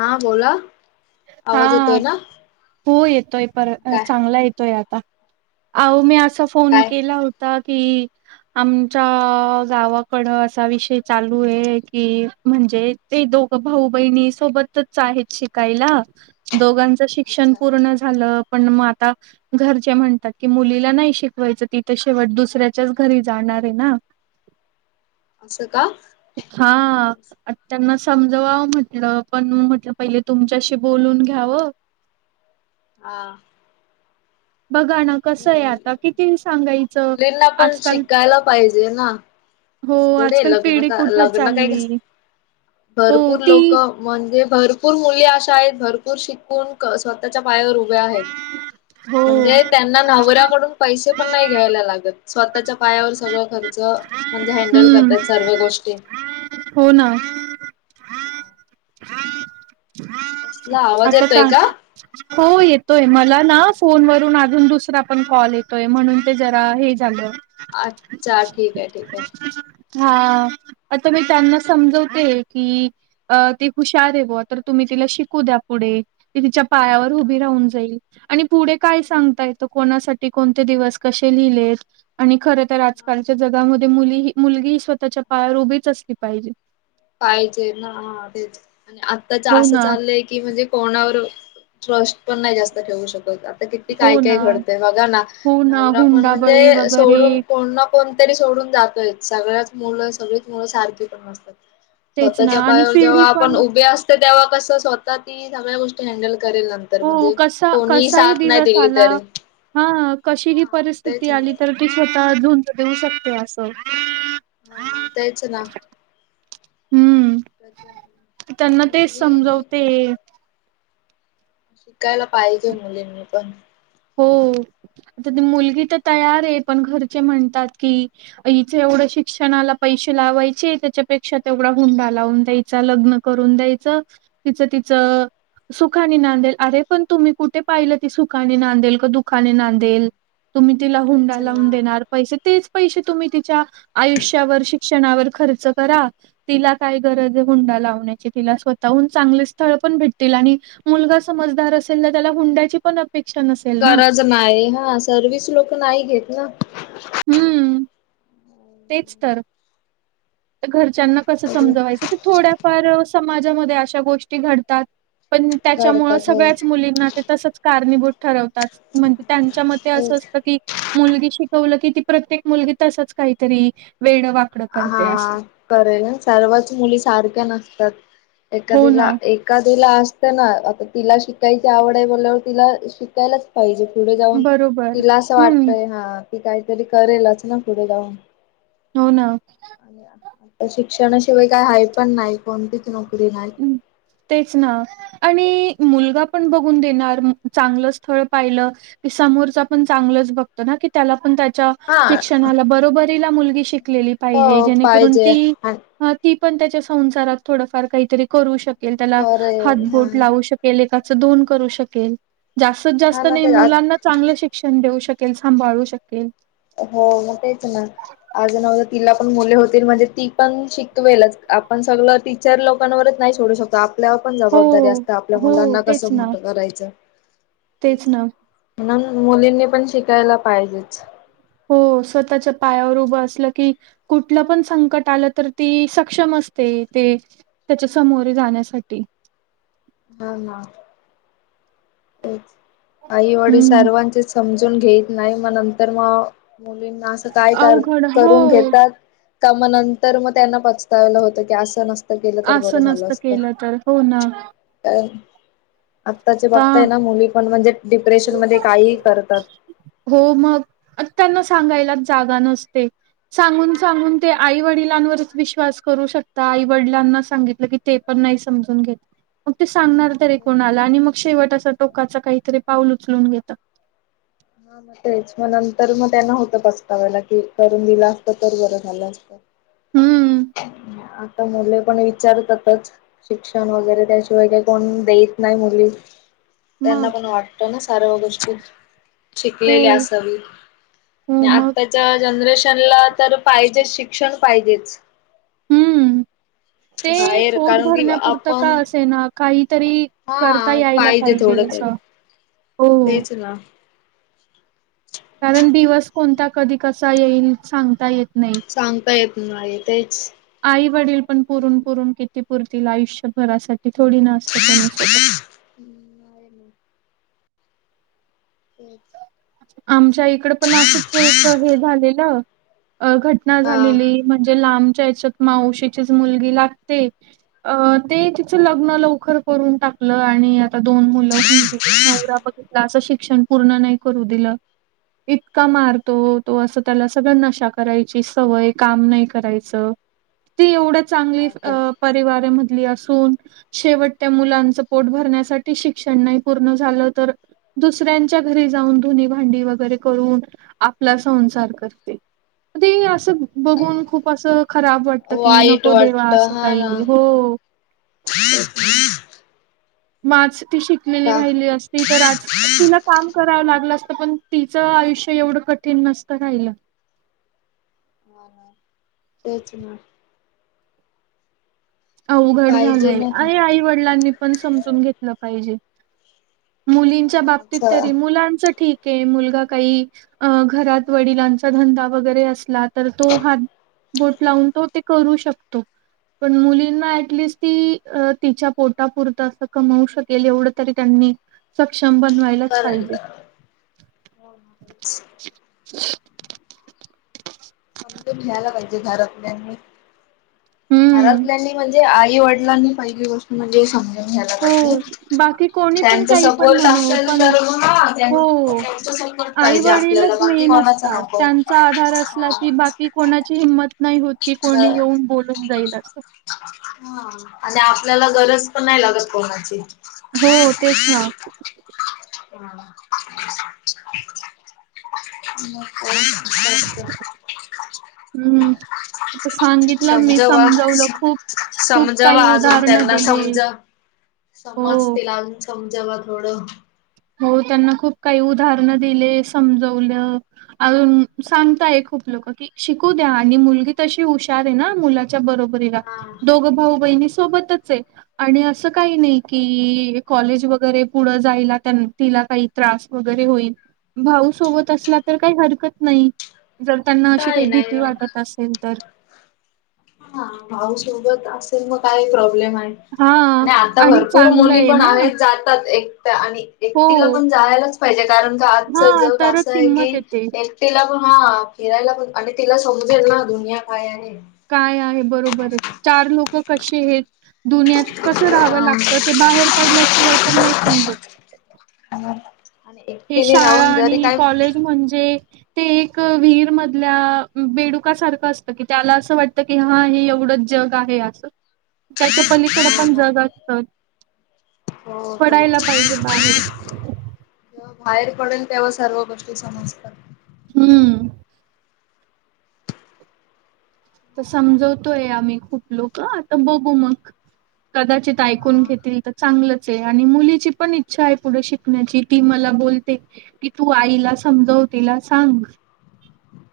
हा बोला. हा आवाज येतोय ना हो येतोय पर काय चांगला येतोय आता. अहो मी हा असा फोन काय केला होता. कि आमच्या गावाकड असा विषय चालू आहे की म्हनती म्हण ते दोघ भाऊ बहिणी सोबतच आहेत शिक कायला दोघांच शिक्षण अच्छा पूर्ण झालं. पण मग आता घरचे म्हणतात, क मुलीला नाही शिकवायचं तिथे शेवट दुसऱ्याच्याच घरी जाणार नारहेना असं का हा अत त्यांनाच समजवाव म्हटलं, पण म्हटलं, पहिले तुमच्याशी बोलून घ्यावं. हां. बघा ना कसं नाही आहे मुली आता किती सांगायचं. मुलींना पण आजकाल शिकायला पाहिजे ना, हो असं थोडे आजकाल लग्न, पिढी का कुठे लग्न, काय का चालली हो भरपूर ती लोकं म्हणजे भरपूर मुली अशा आहेत भरपूर शिकून स्वतःच्या प पायावर उभे आहेत हो म्हणजे त्यांना नवऱ्याकडून पै पैसे पण घ्यायला नाही लागत स्वतःच्या पायावर सगळं खर्च म्हणजे हेन्ड [unintelligible] ल हम्म करतयात सर्व गोष्टी. हो ना, [inaudible] कसला आवाज आता येतोय काय? का हो येतोय मला ना, फोनवरून अजून दुसरा पण कॉल येतोय म्हणून ते जरा हे झालं. अच्छा ठीक आहे ठीक आहे. हां आता मी त्यांना समजवते की ते हुशार आहे बुवा तर तुम्ही तिला शिकू द्या. पुढे ती तिच्या पायावर हा उभी राहून जाईल आणि पुढे काय सांगता येतं कोणासा ठी कोणते दिवस कसे लिहिलेत आणि खरं तर आजकालच्या जगामध्ये मुली म- मुलगी ही स्वतःच्या पायावर उभीच असली पाहिजे. पाहिजे ना, हां तेच आणि आत्ताचं हो असं ना चाललंय की म्हणजे कोणावर श्वास पण नाही जास्त ठेवू शकत आप किती हो काय काय ना घडतय बघा ना. हो ना नवरा पण हुंडा बळी म्हणजे वगैरे सोडून कोण ना कोणतरी सोडून जातोय. सगळ्याच मुलं सगळीच मुलं सारखी पण नसतात. तेच ना स्वतःच्या आणि पायावर जेव्हा पिढी पण आपण उभे असतोय तेव्हा कसं स्वतः ती सगळ्या गोष्टी हँडल करेल नंतर हो म्हणजे कसा कोणीही साथ नाही दिली तरी हां कशी ही परिस्थिती तेच आली ना तर ती स्वतः झुंज देऊ शकते असं. हा तेच ना. [inaudible] हम्म त्यांना [inaudible] तेच मुलींनी समजवते शिकायला पाहिजे मुलींनी पण. हो आता मुलगी तर तयार आहे पण घरचे म्हणतात की हिचे एवढं शिक्षणाला पैसे लावायचे. त्याच्यापेक्षा तेवढा हुंडा लावून द्यायचा लग्न करून द्यायचं. तिच तिच सुखानी नांदेल. अरे पण तुम्ही कुठे पाहिलं? ती सुखा ने नांदेल की दुखाने नांदेल? तुम्ही तिला हुंडा तेच ना लावून देणार पैसे तेच पैसे तुम्ही ति च्या आयुष्यावर, शिक्षणावर. खर्च करा तिला काय गरज आहे हुंडा लावण्याची? तिला स्वतःहून चांगली स्थळ पण भेटतील. आणि मुलगा समजदार असेल ना त्याला हुंड्याची पण अग गरज नाही. हां सर्वीस लोक नाही घेत ना. हम्म. तेच तर [inaudible] घर त्यांना कसं सगळे समजवायच की, थोड्याफार समाजामध्ये अशा गोष्टी घडतात. पण त्याच्यामुळं काढतात हो सगळ्याच मुलींना ते तसंच कारणीभूत ठरवतात. म्हणजे त्यांच्या मते असं तेच असतं की मुलगी शिकवलं की ती प्रत्येक मुलगी तसंच काहीतरी वेड वाकडं करेल. हां करेल सर्वच मुली सारख्या नसतात. हो एखादीला ना एका तिला असत ना आता तिला शिकायची आवड आहे बोल ल्यावर तिला शिकायलाच पाहिजे. पुढे जाऊन बरोबर तिला असं हम्म वाटतंय हां ती काहीतरी करेलच ना पुढे जाऊन. हो ना. आणि आता- आता शिक्षणाशिवाय काय हाय पण नाही कोणतीच नोकरी नाही हम्म, तेच ना आणि मुलगा पण बघून देणार, मग चांगलं स्थळ पाहिलं की समोरचा पण चांगलंच बघतो न ना की त्याला पण त्याच्या हा शिक्षणाला बरोबरीला मुलगी शिक लेली पाहिजे, हो जेणेकरून पाहिजे ती अ ती पण त्याच्या संसारात थोडफार काहीतरी करू शकेल, त्याला करेल हा हातबोट लावू शकेल एका कग दोन करू शकेल, जास्तीत हा जास्त ना नाही ते आत मुलांना चांगलं शिक्षण देऊ शक केल सांभाळू शकेल. हो मग तेच ना आज न उद्या तिला मुले होतील म्हणजे ती पण शिकवेलच, आपण सगळं टीचर लोकांवरच नाही सोडू शकत आ पल्यावर पण हो जबाबदारी असतं आपल्या हो मुलांना तेच कसं ना मोठं करायचं. तेच ना. म्हणून मुलींनी पण शिकायला पाहिजेच. हो, स्वतःच्या पायावर उभं असलं की कुठलं पण संकट आलं तर ती सक्षम अस ते ते त्याच्या समोरे जाण्यासाठी. ह ना तेच, आईवडील हं. सर्वांचे समजून घेत नाही, मग नंतर मग मुलींना असं काय कर अवघड हो, करून घेतात का मग नंतर मग त्यांना पचतायला होतं की असं नस त गेलं तर बरं असं झालं नसतं असतं, केलं तर. हो ना. काय आत्ताचे आता बघताय ना मुली पण म्हणजे डिप्रेशन मध्ये काही करतात. हो, मग अ, त्यांना सांगायलाच जागा नसते सांगून सांगून ते हा आई वडिलांवर विश्वास करू शकता आई वडलांना सांगितलं की ते पण नाही समजून घेत सांगणार तरी कोणाला आणि मग शेवट अस टोकाचं काहीतरी पाऊल उचलून घेत ह ना तेच मग नंतर मग त्यांना होतं पस्ताव्याला कि करून दिलं असतं तर बरं झालं असत हं, [unintelligible] आ मुले पण विचारतातच शिक्षण वगैरे त्याशिवाय काही कोण देत नाही मुली मग. त्यांना पण वाटतं ना सर्व गोष्टी शिकलेली हो, असावी हो मग. आताच्या जनरेशन म्हणलं तर पाहिजे शिक्षण पाहिजेच. हं. ते बाहेर पोट कारण कि आपण तरी करता हा यायंला पाहिजे थोडं काही असं हो, तेच ना. कारण दिवस कोणता कधी कसा येईल सांगता येत नाही सांगता येत नाही तेच आई वडील पण हा पुरून पुरून किती कितीपुरतीला आयुष्यभरासाठी थोडी नास्त कोणीसोबत तेच. आमच्या इकडं पण असंच एक हे झालेलं अ घटना झालेली हा म्हणजे लांब च्यात मावशीची मुलगी लागते अ ते तिचं लग्न लवकर करून टाक. आपल आणि आता दोन मुलं होऊन गेले नवरा बघितला असं शिक्षण पूर्ण नाही करू दिलं. इतका मारतो तो असं त्याला सगळं नशा करायची सवय काम नाही करायचं ती एवढ्या चांगली का परिवारामधली अस शेवटत्या मुलांच पोट भरण्यासाठी शिक्षण नाही पूर्ण झालं तर दुसऱ्यांच्या घरी जाऊन धुनी भांडी वगैरे करून आपला संसार करते. ते असं बघून खूप असं खराब वाटतं की वाईट नको देवा वाटत असं हा ना काही हो. म आज ती शिकलेली आता राहिली असती तर आज तिला काम करावं लाग त पण तिचं आयुष्य एवढं कठीण नसतं राहील ह ना तेच ना. अवघड पाहिजे झालंय ना अ ते आई वडिलांनी पण समजून घेतलं पाहिजे. मुलींच्या बाबतीत हा तरी मुलांचं ठीक मुलगा काही अ घरात वडिलांचा धंदा वगैरे असला तर तो हा बोट लावून तो ते करू शकतो. पण मुलींना ॲटलिस्ट ती तिच्या पोटा पुरतं असं कमवू शकेल एवढं तरी त्यांनी सक्षम बनवायलाच करायलाच पाहिजे. समजून घ्यायला पाहिजे घरातल्यानी हम्म. घरातल्यांनी म्हणजे म्हण आई वडला आणि पहिली गष्ट म्हणजे हे समज घ्यायला हो, पाहिजे बाकी कोणी पण त्यांचा काही पण सपोर्ट म्हणो, असेल पण तर हो, म पाजे आई-वडीलच आपल्याला बाकी मेन कोणाच असतात. नको. त्यांचा आधार असला की बाकी कोणाची हिंमत नाही होत की कोणी हा येऊन बोलून जाईल अस हा आणि आपल्याला गरज पण नाही लागत कोणाची. हो तेच ना. [unintelligible] [unintelligible] हम्म. आता सांगितलं मी समजवलं खूप खूप समजव काही अजून उदाहरणं त्यांना दिली. समज हो. समज तिल समजावा थोडं हो त्यांना खूप काही उदाहरण दिले समजवलं अजून सांगताय खूप शू द्या आणि मुलगी तशी हुशार आहे ना मु बरोब हा. दोघ भाऊ ब सोबत आहे आणि अस काही नाही कि कॉलेज वगरे पुढ जाय तिला काही त्रास वगैरे होईल भाऊ सोबत असला तर काही हरकत नाही जर त्यांना अशी काही नाही भीती वाटत असेल तर हा भाऊ सोबत अस मग काही प्रॉब्लेम आहे हा आणि आता भरपूर चांगलं मुली आहे पण ना आहेत जातात एक आणि हो एकटीला पण जायलाच पाहिजे कारण का हा आजच जग असं तरच आहे की हिंमत येते. एकटीला पण हा फिरायला पण आणि तिला समजेल ना दुनिया काय आणि काय आहे बरोबर आहे चार लोक कशी आहेत दुन्यात कसं राहावं हा. लागत ते बाहेर पडण्याशिवाय पण नाही समजत आणि हे एकटीने शाळा राहून जरी आणि काय कॉलेज म्हणजे ते एक विहीर मधल्या बेडुका सारखं असतं की त्याला असं वाटत की हा हे एवढं जग आहे अस त्याच्या पलीकड हो पण ना जग असत हो ते पडायला पाहिजे बाहेर जव्हा बाहेर पडेल तेव्हा सर्व गोष्टी समजतात हम्म तर समजवतोय आम्ही खूप लोक आता बघू मग कदाचित ऐकून हा घेतील तर चांगलंच आहे आणि मुलीची पण इच्छा आहे पुढे शिकण्याची ती मला बोलते की तू आईला समजवतील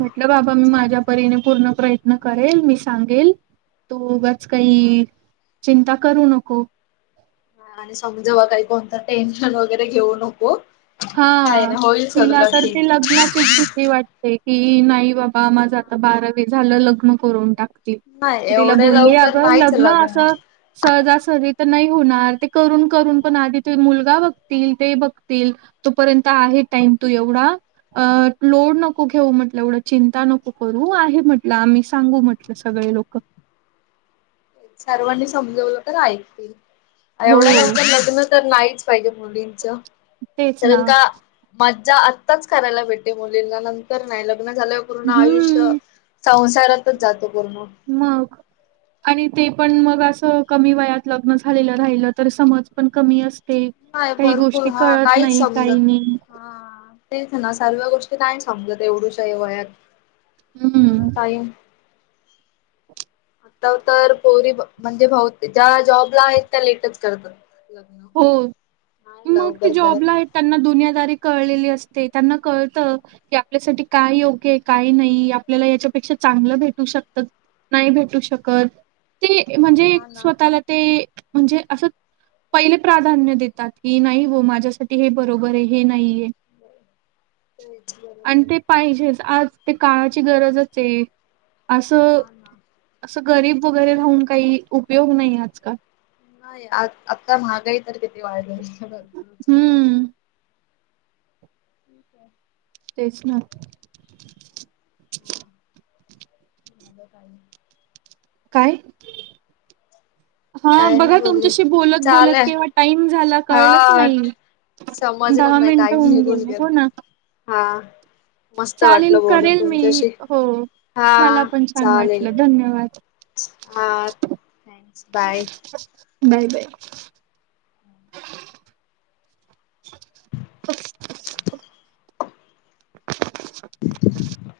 म्ह मी अच्छा माझ्या प हा पूर् प्रय मी सांगेल तोगच काही चिंता करू नको हा आणि समजेव काही कोणतं टेन्शन वगैरे घेऊ नको काय हा नाही होईल तिला सगळं तर ठीक. ती लग्नाचीच भीती वाटते ही नाही बाबा माझं आता बारावी झालं लग्न करून टाक नाही तिला एवढे बोलली लवकर अग नाहीच लग्न असं सहजासहज तर नाही होणार ते करून करून नाही पण होणार. आधी त मुलगा बघतील ते बघतील तोपर्यंत आहे टाइम तू एवढा अ लोड नको घेऊ म्हटलं एवढं चिंता नको करू आहे म्हटलं आम्ही सांगू म्हटलं सगळं लुक सर्वांनी समजवलं तर ऐकतील हो, एवढ्या नव लग्न तर नाहीच पाहिजे मुलींच तेच ना. तरण का मा ज्या आत्ताच करायला भेटे मुलींना नंतर नाही लग्न झाल्या पूर्ण आयुष्य हं, सं शहरातच जातो पूर्ण. मग आणि ते पण मग अस कमी वयात लग्न झालेलं राहिलं तर समज पण कमी असत ते नाही काही भरपूर गोष्टी हा कळत काहीच नाही काही समजत नाही हा तेच ना सर्व गोष्टी काय समजत एवढुच आहे वयात थोडा हम्म टाईम आता तर पोरी म्हणजे ज्या जॉबला आहेत त्या लेटच करतात लग्न हो नाही मग ते लवकर करत. जॉबला आहेत त्यांना दुनिदारी कळेल त्यांना कळतं आपल्यासाठी काय योग्य काय नाही आपल्याला याच्यापेक्षा चांगलं भेटू शकत नाही भेटू शकत ते म्हणजे हा ना. स्वतःला ते म्हणजे असं पहिले प्राधान्य देतात की नाही हो माझ्यासाठी हे बरोबर आहे हे नाहीये तेच आणि बरोबर. ते पाहिजेच आज ते कामाची गरजच आहे असं हा ना असं गरीब वगैरे राहून काही उपयोग नाही आजकाल नाही आ आता महागाई तर किथे वाढला भरपूरच हम्म ठीक आहे. तेच ना. हा, [unintelligible] काय काय? हा काय बघा नाही बोलले तुमच्याशी बोलत बोलत चालय केव्हा टाइम झाला कळलंच हा नाही, समजलंच दहा नाही मिनिटं टाईम होऊन निघून गेलं, गेला हो ना. हा. मस्त चालेल वाटलं बोलून करेल मी तुमच्याशी, हो. हा मला पण छान चालेल. वाटलं धन्यवाद. हा, थँक्स! बाय. Bye bye. [unintelligible] [inaudible]